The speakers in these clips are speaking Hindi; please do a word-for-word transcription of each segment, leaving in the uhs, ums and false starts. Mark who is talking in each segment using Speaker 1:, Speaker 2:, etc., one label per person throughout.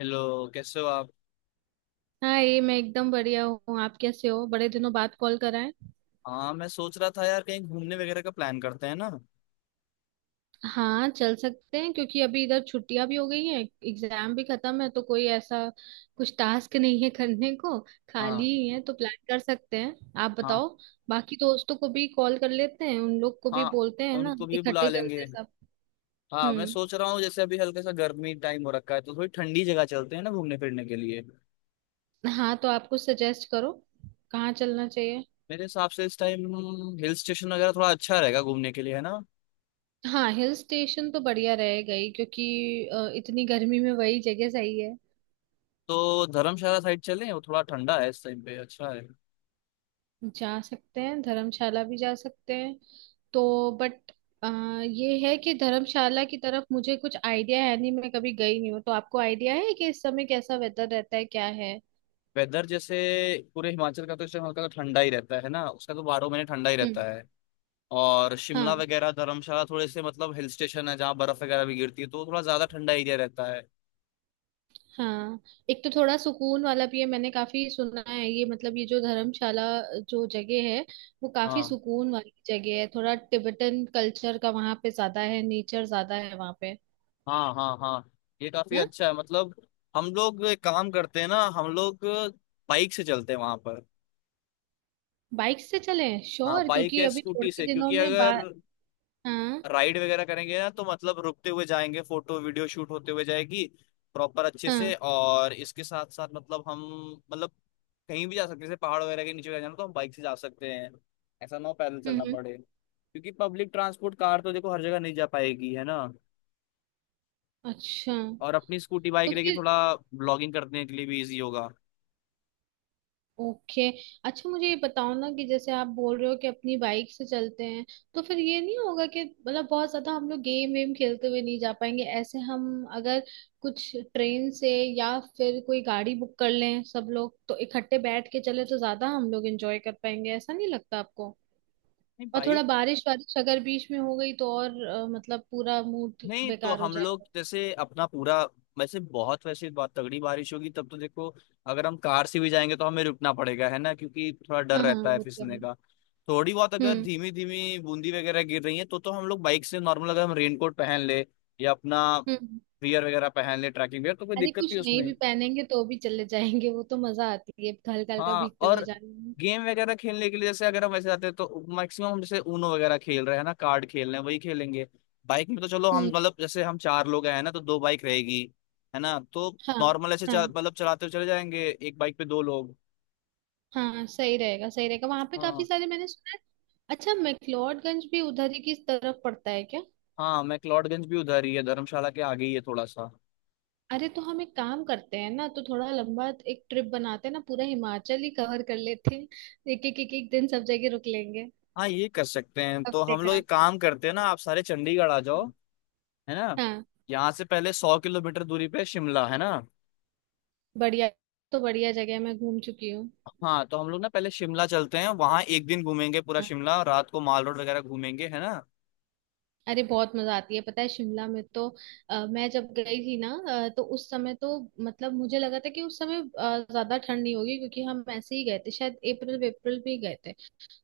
Speaker 1: हेलो, कैसे हो आप।
Speaker 2: हाँ, ये मैं एकदम बढ़िया हूँ। आप कैसे हो? बड़े दिनों बाद कॉल करा है।
Speaker 1: हाँ, मैं सोच रहा था यार कहीं घूमने वगैरह का प्लान करते हैं ना।
Speaker 2: हाँ, चल सकते हैं क्योंकि अभी इधर छुट्टियां भी हो गई हैं। एग्जाम भी खत्म है तो कोई ऐसा कुछ टास्क नहीं है करने को। खाली
Speaker 1: हाँ
Speaker 2: ही है तो प्लान कर सकते हैं। आप
Speaker 1: हाँ
Speaker 2: बताओ। बाकी दोस्तों को भी कॉल कर लेते हैं, उन लोग को भी
Speaker 1: हाँ,
Speaker 2: बोलते हैं ना,
Speaker 1: उनको भी बुला
Speaker 2: इकट्ठे चलते
Speaker 1: लेंगे।
Speaker 2: हैं सब।
Speaker 1: हाँ, मैं
Speaker 2: हम्म।
Speaker 1: सोच रहा हूँ जैसे अभी हल्का सा गर्मी टाइम हो रखा है तो थोड़ी ठंडी जगह चलते हैं ना घूमने फिरने के लिए।
Speaker 2: हाँ तो आप कुछ सजेस्ट करो, कहाँ चलना चाहिए?
Speaker 1: मेरे हिसाब से इस टाइम हिल स्टेशन वगैरह थोड़ा अच्छा रहेगा घूमने के लिए है ना।
Speaker 2: हाँ, हिल स्टेशन तो बढ़िया रहेगा ही क्योंकि अ, इतनी गर्मी में वही जगह सही है।
Speaker 1: तो धर्मशाला साइड चलें, वो थोड़ा ठंडा है इस टाइम पे, अच्छा है।
Speaker 2: जा सकते हैं, धर्मशाला भी जा सकते हैं। तो बट ये है कि धर्मशाला की तरफ मुझे कुछ आइडिया है नहीं, मैं कभी गई नहीं हूँ। तो आपको आइडिया है कि इस समय कैसा वेदर रहता है, क्या है?
Speaker 1: वेदर जैसे पूरे हिमाचल का तो इस टाइम हल्का सा ठंडा ही रहता है ना, उसका तो बारह महीने ठंडा ही रहता
Speaker 2: हम्म।
Speaker 1: है। और शिमला
Speaker 2: हाँ
Speaker 1: वगैरह धर्मशाला थोड़े से मतलब हिल स्टेशन है जहाँ बर्फ वगैरह भी गिरती है तो थोड़ा ज्यादा ठंडा एरिया रहता है।
Speaker 2: हाँ। एक तो थोड़ा सुकून वाला भी है, मैंने काफी सुना है ये, मतलब ये जो धर्मशाला जो जगह है वो काफी
Speaker 1: हाँ
Speaker 2: सुकून वाली जगह है। थोड़ा तिब्बतन कल्चर का वहां पे ज्यादा है, नेचर ज्यादा है वहां पे।
Speaker 1: हाँ हाँ हाँ, ये काफी
Speaker 2: ना
Speaker 1: अच्छा है मतलब। हम लोग एक काम करते हैं ना, हम लोग बाइक से चलते हैं वहां पर।
Speaker 2: बाइक से चलें
Speaker 1: हाँ,
Speaker 2: श्योर,
Speaker 1: बाइक
Speaker 2: क्योंकि
Speaker 1: या
Speaker 2: अभी
Speaker 1: स्कूटी
Speaker 2: थोड़े
Speaker 1: से,
Speaker 2: दिनों
Speaker 1: क्योंकि
Speaker 2: में बा
Speaker 1: अगर
Speaker 2: हाँ
Speaker 1: राइड वगैरह करेंगे ना तो मतलब रुकते हुए जाएंगे, फोटो वीडियो शूट होते हुए जाएगी प्रॉपर अच्छे से।
Speaker 2: हाँ।
Speaker 1: और इसके साथ साथ मतलब हम, मतलब कहीं भी जा सकते हैं जैसे पहाड़ वगैरह के नीचे वगैरह जाना तो हम बाइक से जा सकते हैं। ऐसा ना हो पैदल चलना
Speaker 2: हम्म।
Speaker 1: पड़े, क्योंकि पब्लिक ट्रांसपोर्ट कार तो देखो हर जगह नहीं जा पाएगी है ना।
Speaker 2: अच्छा
Speaker 1: और अपनी स्कूटी बाइक
Speaker 2: तो
Speaker 1: रहेगी,
Speaker 2: फिर
Speaker 1: थोड़ा ब्लॉगिंग करने के लिए भी इजी होगा।
Speaker 2: ओके। अच्छा मुझे ये बताओ ना कि जैसे आप बोल रहे हो कि अपनी बाइक से चलते हैं, तो फिर ये नहीं होगा कि मतलब बहुत ज्यादा हम लोग गेम वेम खेलते हुए नहीं जा पाएंगे? ऐसे हम अगर कुछ ट्रेन से या फिर कोई गाड़ी बुक कर लें सब लोग, तो इकट्ठे बैठ के चले तो ज्यादा हम लोग एंजॉय कर पाएंगे, ऐसा नहीं लगता आपको?
Speaker 1: नहीं,
Speaker 2: और थोड़ा
Speaker 1: बाइक।
Speaker 2: बारिश वारिश अगर बीच में हो गई तो और अ, मतलब पूरा मूड
Speaker 1: नहीं तो
Speaker 2: बेकार हो
Speaker 1: हम लोग
Speaker 2: जाएगा।
Speaker 1: जैसे अपना पूरा, वैसे बहुत वैसे बहुत तगड़ी बारिश होगी तब तो देखो, अगर हम कार से भी जाएंगे तो हमें रुकना पड़ेगा है ना, क्योंकि थोड़ा डर
Speaker 2: हाँ हाँ,
Speaker 1: रहता है
Speaker 2: वो तो
Speaker 1: फिसलने
Speaker 2: है।
Speaker 1: का। थोड़ी बहुत अगर
Speaker 2: हम्म।
Speaker 1: धीमी धीमी बूंदी वगैरह गिर रही है तो तो हम लोग बाइक से नॉर्मल अगर हम रेनकोट पहन ले या अपना
Speaker 2: हम्म।
Speaker 1: वियर वगैरह पहन ले ट्रैकिंग वियर तो कोई
Speaker 2: अरे,
Speaker 1: दिक्कत
Speaker 2: कुछ
Speaker 1: नहीं
Speaker 2: नहीं
Speaker 1: उसमें।
Speaker 2: भी पहनेंगे तो भी चले जाएंगे, वो तो मजा आती है हल्का हल्का
Speaker 1: हाँ।
Speaker 2: भीगते हुए
Speaker 1: और
Speaker 2: जाने में।
Speaker 1: गेम वगैरह खेलने के लिए जैसे अगर हम वैसे जाते हैं तो मैक्सिमम हम जैसे ऊनो वगैरह खेल रहे हैं ना, कार्ड खेल रहे हैं, वही खेलेंगे। बाइक में तो चलो हम
Speaker 2: हम्म।
Speaker 1: मतलब जैसे हम चार लोग हैं ना तो दो बाइक रहेगी, है ना। तो
Speaker 2: हाँ
Speaker 1: नॉर्मल ऐसे चल-
Speaker 2: हाँ
Speaker 1: मतलब चलाते हुए चले जाएंगे, एक बाइक पे दो लोग।
Speaker 2: हाँ, सही रहेगा सही रहेगा। वहां पे काफी
Speaker 1: हाँ,
Speaker 2: सारे मैंने सुना है। अच्छा, मैक्लोडगंज भी उधर ही की तरफ पड़ता है क्या?
Speaker 1: हाँ, मैक्लोडगंज भी उधर ही है, धर्मशाला के आगे ही है थोड़ा सा।
Speaker 2: अरे, तो हम एक काम करते हैं ना, तो थोड़ा लंबा एक ट्रिप बनाते हैं ना, पूरा हिमाचल ही कवर कर लेते हैं। एक एक एक एक दिन सब जगह रुक लेंगे।
Speaker 1: हाँ, ये कर सकते हैं। तो
Speaker 2: हफ्ते
Speaker 1: हम लोग
Speaker 2: का।
Speaker 1: एक काम करते हैं ना, आप सारे चंडीगढ़ आ जाओ, है ना।
Speaker 2: हाँ,
Speaker 1: यहाँ से पहले सौ किलोमीटर दूरी पे शिमला है ना।
Speaker 2: बढ़िया। तो बढ़िया जगह मैं घूम चुकी हूँ।
Speaker 1: हाँ, तो हम लोग ना पहले शिमला चलते हैं, वहां एक दिन घूमेंगे पूरा शिमला, रात को माल रोड वगैरह घूमेंगे है ना।
Speaker 2: अरे, बहुत मजा आती है पता है शिमला में तो। अ, मैं जब गई थी ना, अ, तो उस समय तो मतलब मुझे लगा था कि उस समय अ, ज्यादा ठंड नहीं होगी क्योंकि हम ऐसे ही गए थे, शायद अप्रैल अप्रैल में ही गए थे।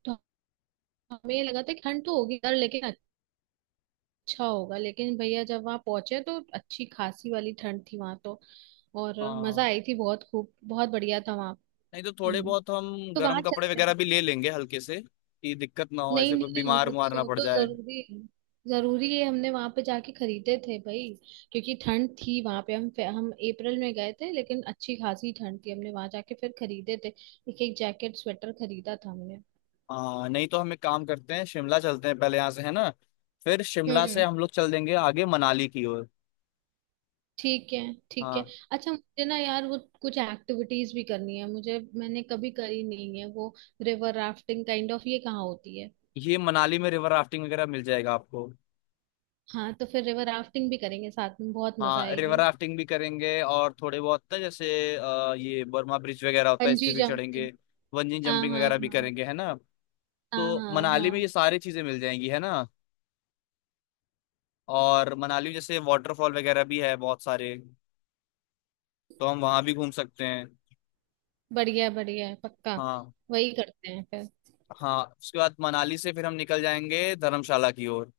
Speaker 2: तो हमें ये लगा था कि ठंड तो होगी यार लेकिन अच्छा होगा, लेकिन भैया जब वहां पहुंचे तो अच्छी खासी वाली ठंड थी वहां तो, और मजा
Speaker 1: हाँ,
Speaker 2: आई थी बहुत खूब, बहुत बढ़िया था वहां।
Speaker 1: नहीं तो थोड़े
Speaker 2: हम्म।
Speaker 1: बहुत हम
Speaker 2: तो
Speaker 1: गर्म
Speaker 2: वहां
Speaker 1: कपड़े
Speaker 2: चलते
Speaker 1: वगैरह
Speaker 2: हैं।
Speaker 1: भी ले लेंगे हल्के से, कि दिक्कत ना हो,
Speaker 2: नहीं
Speaker 1: ऐसे कोई
Speaker 2: नहीं,
Speaker 1: बीमार
Speaker 2: वो
Speaker 1: उमार
Speaker 2: तो
Speaker 1: ना
Speaker 2: वो
Speaker 1: पड़
Speaker 2: तो
Speaker 1: जाए।
Speaker 2: जरूरी है, जरूरी है। हमने वहां पे जाके खरीदे थे भाई क्योंकि ठंड थी वहां पे। हम हम अप्रैल में गए थे लेकिन अच्छी खासी ठंड थी, हमने वहां जाके फिर खरीदे थे, एक एक जैकेट स्वेटर खरीदा था हमने।
Speaker 1: हाँ, नहीं तो हम एक काम करते हैं, शिमला चलते हैं पहले यहाँ से, है ना। फिर शिमला से
Speaker 2: हम्म।
Speaker 1: हम लोग चल देंगे आगे मनाली की ओर।
Speaker 2: ठीक है। ठीक है।
Speaker 1: हाँ,
Speaker 2: अच्छा मुझे ना यार वो कुछ एक्टिविटीज भी करनी है, मुझे, मैंने कभी करी नहीं है वो। रिवर राफ्टिंग काइंड ऑफ ये कहाँ होती है?
Speaker 1: ये मनाली में रिवर राफ्टिंग वगैरह मिल जाएगा आपको।
Speaker 2: हाँ, तो फिर रिवर राफ्टिंग भी करेंगे साथ में, बहुत मजा
Speaker 1: हाँ, रिवर
Speaker 2: आएगी।
Speaker 1: राफ्टिंग भी करेंगे और थोड़े बहुत ना जैसे अ, ये बर्मा ब्रिज वगैरह होता है, इस पे
Speaker 2: बंजी
Speaker 1: भी
Speaker 2: जंपिंग।
Speaker 1: चढ़ेंगे। बंजी
Speaker 2: हाँ
Speaker 1: जंपिंग
Speaker 2: हाँ
Speaker 1: वगैरह भी
Speaker 2: हाँ।
Speaker 1: करेंगे है ना।
Speaker 2: हाँ
Speaker 1: तो
Speaker 2: हाँ
Speaker 1: मनाली में
Speaker 2: हाँ।
Speaker 1: ये सारी चीजें मिल जाएंगी है ना। और मनाली में जैसे वाटरफॉल वगैरह भी है बहुत सारे, तो हम वहां भी घूम सकते हैं।
Speaker 2: बढ़िया, बढ़िया है, पक्का।
Speaker 1: हाँ।
Speaker 2: वही करते हैं फिर।
Speaker 1: हाँ, उसके बाद मनाली से फिर हम निकल जाएंगे धर्मशाला की ओर।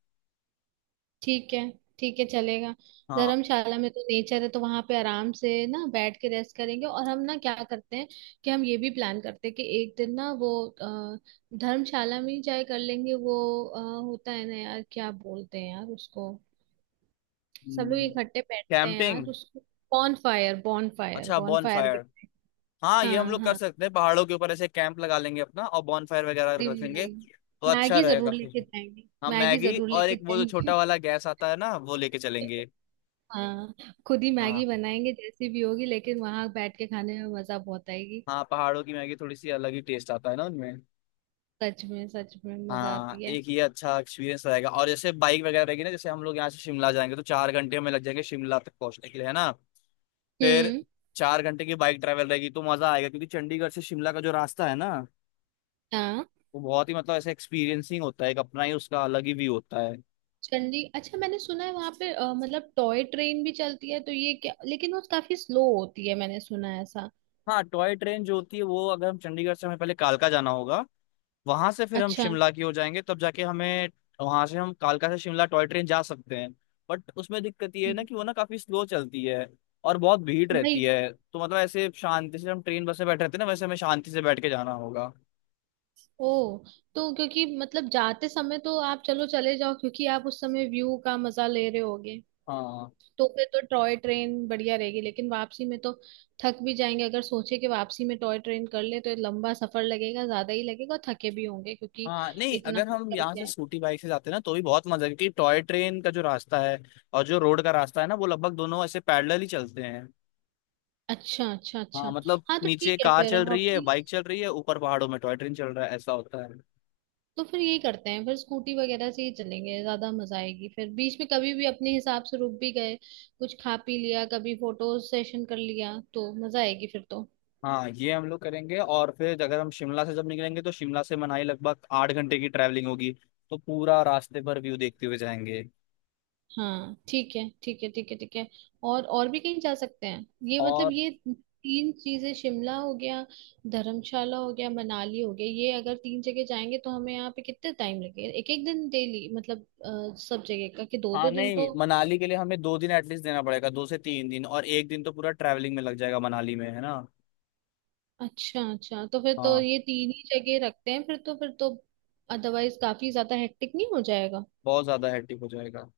Speaker 2: ठीक है, ठीक है चलेगा।
Speaker 1: हाँ।
Speaker 2: धर्मशाला में तो नेचर है तो वहां पे आराम से ना बैठ के रेस्ट करेंगे। और हम ना क्या करते हैं कि हम ये भी प्लान करते हैं कि एक दिन ना वो अ, धर्मशाला में ही जाए कर लेंगे वो। अ, होता है ना यार, क्या बोलते हैं यार उसको? सब लोग इकट्ठे बैठते हैं यार
Speaker 1: कैंपिंग।
Speaker 2: उसको। बॉन फायर, बॉन फायर,
Speaker 1: अच्छा,
Speaker 2: बॉन
Speaker 1: बॉन
Speaker 2: फायर भी
Speaker 1: फायर।
Speaker 2: करें।
Speaker 1: हाँ, ये हम
Speaker 2: हाँ
Speaker 1: लोग कर
Speaker 2: हाँ।
Speaker 1: सकते हैं, पहाड़ों के ऊपर ऐसे कैंप लगा लेंगे अपना और बॉन फायर वगैरह रखेंगे तो अच्छा
Speaker 2: मैगी
Speaker 1: रहेगा।
Speaker 2: जरूर लेके जाएंगे।
Speaker 1: हम
Speaker 2: मैगी
Speaker 1: मैगी
Speaker 2: जरूर
Speaker 1: और
Speaker 2: लेके
Speaker 1: एक वो जो
Speaker 2: जाएंगे।
Speaker 1: छोटा वाला गैस आता है ना वो लेके चलेंगे।
Speaker 2: हाँ। खुद ही
Speaker 1: हाँ।
Speaker 2: मैगी बनाएंगे जैसी भी होगी, लेकिन वहां बैठ के खाने में मजा बहुत आएगी।
Speaker 1: हाँ, पहाड़ों की मैगी थोड़ी सी अलग ही टेस्ट आता है ना उनमें।
Speaker 2: सच में, सच में मजा
Speaker 1: हाँ,
Speaker 2: आती है।
Speaker 1: एक ये अच्छा एक्सपीरियंस रहेगा। और जैसे बाइक वगैरह रहेगी ना, जैसे हम लोग यहाँ से शिमला जाएंगे तो चार घंटे में लग जाएंगे शिमला तक पहुंचने के लिए है ना। फिर
Speaker 2: हम्म।
Speaker 1: चार घंटे की बाइक ट्रैवल रहेगी, तो मजा आएगा क्योंकि चंडीगढ़ से शिमला का जो रास्ता है ना
Speaker 2: हाँ।
Speaker 1: वो बहुत ही मतलब ऐसे एक्सपीरियंसिंग होता है, एक अपना ही उसका अलग ही व्यू होता है।
Speaker 2: चंडी, अच्छा मैंने सुना है वहां पे अ, मतलब टॉय ट्रेन भी चलती है तो ये क्या, लेकिन वो काफी स्लो होती है मैंने सुना है ऐसा।
Speaker 1: हाँ, टॉय ट्रेन जो होती है वो, अगर हम चंडीगढ़ से, हमें पहले कालका जाना होगा, वहां से फिर हम
Speaker 2: अच्छा।
Speaker 1: शिमला की हो जाएंगे तब जाके हमें, वहां से हम कालका से शिमला टॉय ट्रेन जा सकते हैं। बट उसमें दिक्कत ये है ना
Speaker 2: हम्म।
Speaker 1: कि वो ना काफी स्लो चलती है और बहुत भीड़
Speaker 2: वही।
Speaker 1: रहती है, तो मतलब ऐसे शांति से हम ट्रेन बस में बैठे रहते हैं ना, वैसे हमें शांति से बैठ के जाना होगा।
Speaker 2: ओ, तो क्योंकि मतलब जाते समय तो आप चलो चले जाओ, क्योंकि आप उस समय व्यू का मजा ले रहे होगे,
Speaker 1: हाँ।
Speaker 2: तो फिर तो टॉय ट्रेन बढ़िया रहेगी। लेकिन वापसी में तो थक भी जाएंगे, अगर सोचे कि वापसी में टॉय ट्रेन कर ले तो ये लंबा सफर लगेगा, ज्यादा ही लगेगा और थके भी होंगे क्योंकि
Speaker 1: हाँ, नहीं,
Speaker 2: इतना
Speaker 1: अगर
Speaker 2: कुछ
Speaker 1: हम यहाँ
Speaker 2: करके
Speaker 1: से
Speaker 2: आए।
Speaker 1: स्कूटी बाइक से जाते हैं ना तो भी बहुत मजा है, क्योंकि टॉय ट्रेन का जो रास्ता है और जो रोड का रास्ता है ना वो लगभग दोनों ऐसे पैरेलल ही चलते हैं।
Speaker 2: अच्छा अच्छा
Speaker 1: हाँ,
Speaker 2: अच्छा।
Speaker 1: मतलब
Speaker 2: हाँ, तो
Speaker 1: नीचे
Speaker 2: ठीक है।
Speaker 1: कार
Speaker 2: फिर
Speaker 1: चल
Speaker 2: हम
Speaker 1: रही है,
Speaker 2: अपनी,
Speaker 1: बाइक चल रही है, ऊपर पहाड़ों में टॉय ट्रेन चल रहा है, ऐसा होता है।
Speaker 2: तो फिर यही करते हैं, फिर स्कूटी वगैरह से ही चलेंगे, ज्यादा मजा आएगी। फिर बीच में कभी भी अपने हिसाब से रुक भी गए, कुछ खा पी लिया, कभी फोटो सेशन कर लिया, तो मजा आएगी फिर तो।
Speaker 1: हाँ, ये हम लोग करेंगे। और फिर अगर हम शिमला से जब निकलेंगे तो शिमला से मनाली लगभग आठ घंटे की ट्रैवलिंग होगी, तो पूरा रास्ते भर व्यू देखते हुए जाएंगे।
Speaker 2: हाँ, ठीक है ठीक है ठीक है ठीक है। और और भी कहीं जा सकते हैं? ये मतलब
Speaker 1: और
Speaker 2: ये तीन चीजें, शिमला हो गया, धर्मशाला हो गया, मनाली हो गया। ये अगर तीन जगह जाएंगे तो हमें यहाँ पे कितने टाइम लगेगा, एक एक दिन डेली मतलब अ, सब जगह का, कि दो
Speaker 1: हाँ,
Speaker 2: दो दिन तो?
Speaker 1: नहीं, मनाली के लिए हमें दो दिन एटलीस्ट देना पड़ेगा, दो से तीन दिन, और एक दिन तो पूरा ट्रैवलिंग में लग जाएगा मनाली में, है ना।
Speaker 2: अच्छा अच्छा, तो फिर तो
Speaker 1: हाँ।
Speaker 2: ये तीन ही जगह रखते हैं फिर तो, फिर तो अदरवाइज काफी ज्यादा हेक्टिक नहीं हो जाएगा?
Speaker 1: बहुत ज्यादा हेक्टिक हो जाएगा।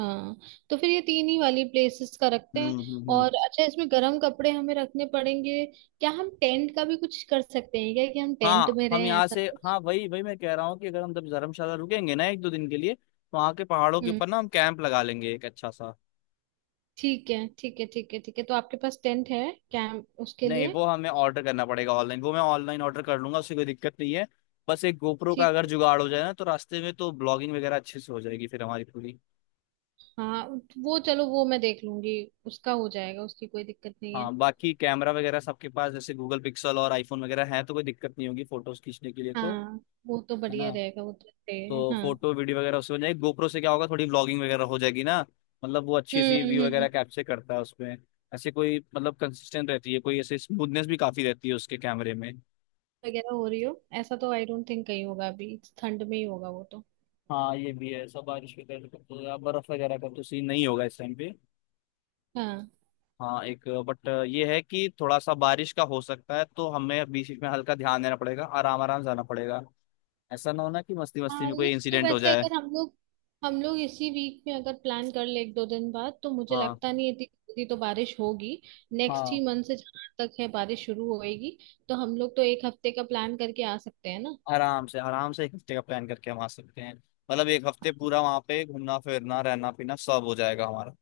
Speaker 2: हाँ। तो फिर ये तीन ही वाली प्लेसेस का रखते हैं।
Speaker 1: हम्म हम्म हम्म।
Speaker 2: और अच्छा, इसमें गर्म कपड़े हमें रखने पड़ेंगे क्या? हम टेंट का भी कुछ कर सकते हैं क्या, कि हम टेंट
Speaker 1: हाँ,
Speaker 2: में
Speaker 1: हम
Speaker 2: रहें,
Speaker 1: यहाँ
Speaker 2: ऐसा
Speaker 1: से,
Speaker 2: कुछ?
Speaker 1: हाँ वही वही मैं कह रहा हूँ, कि अगर हम जब धर्मशाला रुकेंगे ना एक दो दिन के लिए, तो वहाँ के पहाड़ों के
Speaker 2: हम्म।
Speaker 1: ऊपर ना हम कैंप लगा लेंगे एक अच्छा सा।
Speaker 2: ठीक है ठीक है ठीक है ठीक है। तो आपके पास टेंट है, कैंप उसके
Speaker 1: नहीं,
Speaker 2: लिए?
Speaker 1: वो हमें ऑर्डर करना पड़ेगा ऑनलाइन, वो मैं ऑनलाइन ऑर्डर कर लूंगा, उससे कोई दिक्कत नहीं है। बस एक गोप्रो का
Speaker 2: ठीक।
Speaker 1: अगर जुगाड़ हो जाए ना तो रास्ते में तो ब्लॉगिंग वगैरह अच्छे से हो जाएगी फिर हमारी पूरी।
Speaker 2: हाँ, वो चलो, वो मैं देख लूंगी, उसका हो जाएगा, उसकी कोई दिक्कत नहीं है।
Speaker 1: हाँ, बाकी कैमरा वगैरह सबके पास जैसे गूगल पिक्सल और आईफोन वगैरह है तो कोई दिक्कत नहीं होगी फोटोज खींचने के लिए तो,
Speaker 2: हाँ, वो तो
Speaker 1: है
Speaker 2: बढ़िया
Speaker 1: ना।
Speaker 2: रहेगा, वो तो
Speaker 1: तो
Speaker 2: रहेगा हाँ।
Speaker 1: फोटो वीडियो वगैरह उससे हो जाएगी, गोप्रो से क्या होगा थोड़ी ब्लॉगिंग वगैरह हो जाएगी ना, मतलब वो अच्छी सी
Speaker 2: हम्म।
Speaker 1: व्यू वगैरह
Speaker 2: हम्म।
Speaker 1: कैप्चर करता है उसमें, ऐसे कोई मतलब कंसिस्टेंट रहती है, कोई ऐसे स्मूथनेस भी काफी रहती है उसके कैमरे में।
Speaker 2: वगैरह हो रही हो, ऐसा तो आई डोंट थिंक कहीं होगा, अभी ठंड में ही होगा वो तो।
Speaker 1: हाँ, ये भी है, सब बारिश के कारण तो या बर्फ वगैरह का तो सीन नहीं होगा इस टाइम पे।
Speaker 2: हाँ।
Speaker 1: हाँ, एक बट ये है कि थोड़ा सा बारिश का हो सकता है तो हमें बीच बीच में हल्का ध्यान देना पड़ेगा, आराम आराम जाना पड़ेगा, ऐसा ना होना कि मस्ती मस्ती
Speaker 2: हाँ,
Speaker 1: में कोई
Speaker 2: लिस्ट तो
Speaker 1: इंसिडेंट हो
Speaker 2: वैसे,
Speaker 1: जाए।
Speaker 2: अगर हम लोग हम लोग इसी वीक में अगर प्लान कर ले, एक दो दिन बाद, तो मुझे
Speaker 1: हाँ
Speaker 2: लगता नहीं है इतनी जल्दी तो बारिश होगी। नेक्स्ट
Speaker 1: हाँ,
Speaker 2: ही मंथ से जहाँ तक है बारिश शुरू होएगी, तो हम लोग तो एक हफ्ते का प्लान करके आ सकते हैं ना।
Speaker 1: आराम से आराम से एक हफ्ते का प्लान करके हम आ सकते हैं, मतलब एक हफ्ते पूरा वहाँ पे घूमना फिरना रहना पीना सब हो जाएगा हमारा।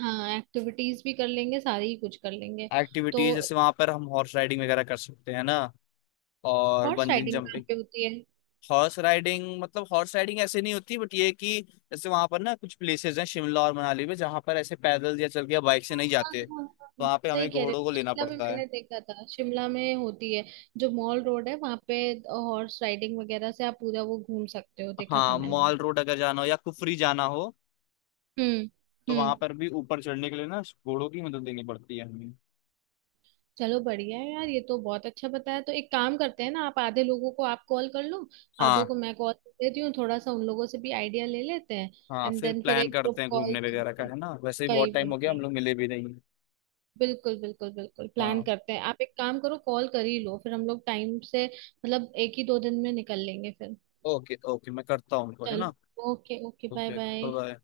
Speaker 2: हाँ, एक्टिविटीज भी कर लेंगे सारी ही, कुछ कर लेंगे। तो
Speaker 1: एक्टिविटीज जैसे वहां पर हम हॉर्स राइडिंग वगैरह कर सकते हैं ना, और
Speaker 2: हॉर्स
Speaker 1: बंजिंग
Speaker 2: राइडिंग कहाँ
Speaker 1: जंपिंग।
Speaker 2: पे होती है?
Speaker 1: हॉर्स राइडिंग मतलब, हॉर्स राइडिंग ऐसे नहीं होती, बट ये है कि जैसे वहां पर ना कुछ प्लेसेस हैं शिमला और मनाली में जहां पर ऐसे पैदल या चल के या बाइक से नहीं
Speaker 2: हाँ,
Speaker 1: जाते
Speaker 2: हाँ,
Speaker 1: तो
Speaker 2: हाँ,
Speaker 1: वहां पे
Speaker 2: सही
Speaker 1: हमें
Speaker 2: कह रहे
Speaker 1: घोड़ों को
Speaker 2: हो,
Speaker 1: लेना
Speaker 2: शिमला में
Speaker 1: पड़ता है।
Speaker 2: मैंने देखा था, शिमला में होती है। जो मॉल रोड है वहां पे हॉर्स राइडिंग वगैरह से आप पूरा वो घूम सकते हो, देखा था
Speaker 1: हाँ,
Speaker 2: मैंने।
Speaker 1: मॉल रोड अगर जाना हो या कुफरी जाना हो
Speaker 2: हम्म।
Speaker 1: तो
Speaker 2: हम्म।
Speaker 1: वहां पर भी ऊपर चढ़ने के लिए ना घोड़ों की मदद लेनी पड़ती है हमें।
Speaker 2: चलो बढ़िया है यार, ये तो बहुत अच्छा बताया। तो एक काम करते हैं ना, आप आधे लोगों को आप कॉल कर लो, आधों
Speaker 1: हाँ
Speaker 2: को मैं कॉल कर देती हूँ, थोड़ा सा उन लोगों से भी आइडिया ले लेते हैं।
Speaker 1: हाँ,
Speaker 2: एंड
Speaker 1: फिर
Speaker 2: देन फिर
Speaker 1: प्लान
Speaker 2: एक
Speaker 1: करते
Speaker 2: ग्रुप
Speaker 1: हैं
Speaker 2: कॉल
Speaker 1: घूमने वगैरह का
Speaker 2: करके।
Speaker 1: है ना, वैसे भी
Speaker 2: भाई
Speaker 1: बहुत टाइम
Speaker 2: भाई
Speaker 1: हो गया हम
Speaker 2: भाई,
Speaker 1: लोग मिले भी नहीं।
Speaker 2: बिल्कुल बिल्कुल बिल्कुल प्लान
Speaker 1: हाँ,
Speaker 2: करते हैं। आप एक काम करो, कॉल कर ही लो, फिर हम लोग टाइम से मतलब एक ही दो दिन में निकल लेंगे फिर।
Speaker 1: ओके ओके, मैं करता हूँ उनको है ना।
Speaker 2: चलो okay okay, bye
Speaker 1: okay okay
Speaker 2: bye.
Speaker 1: Bye.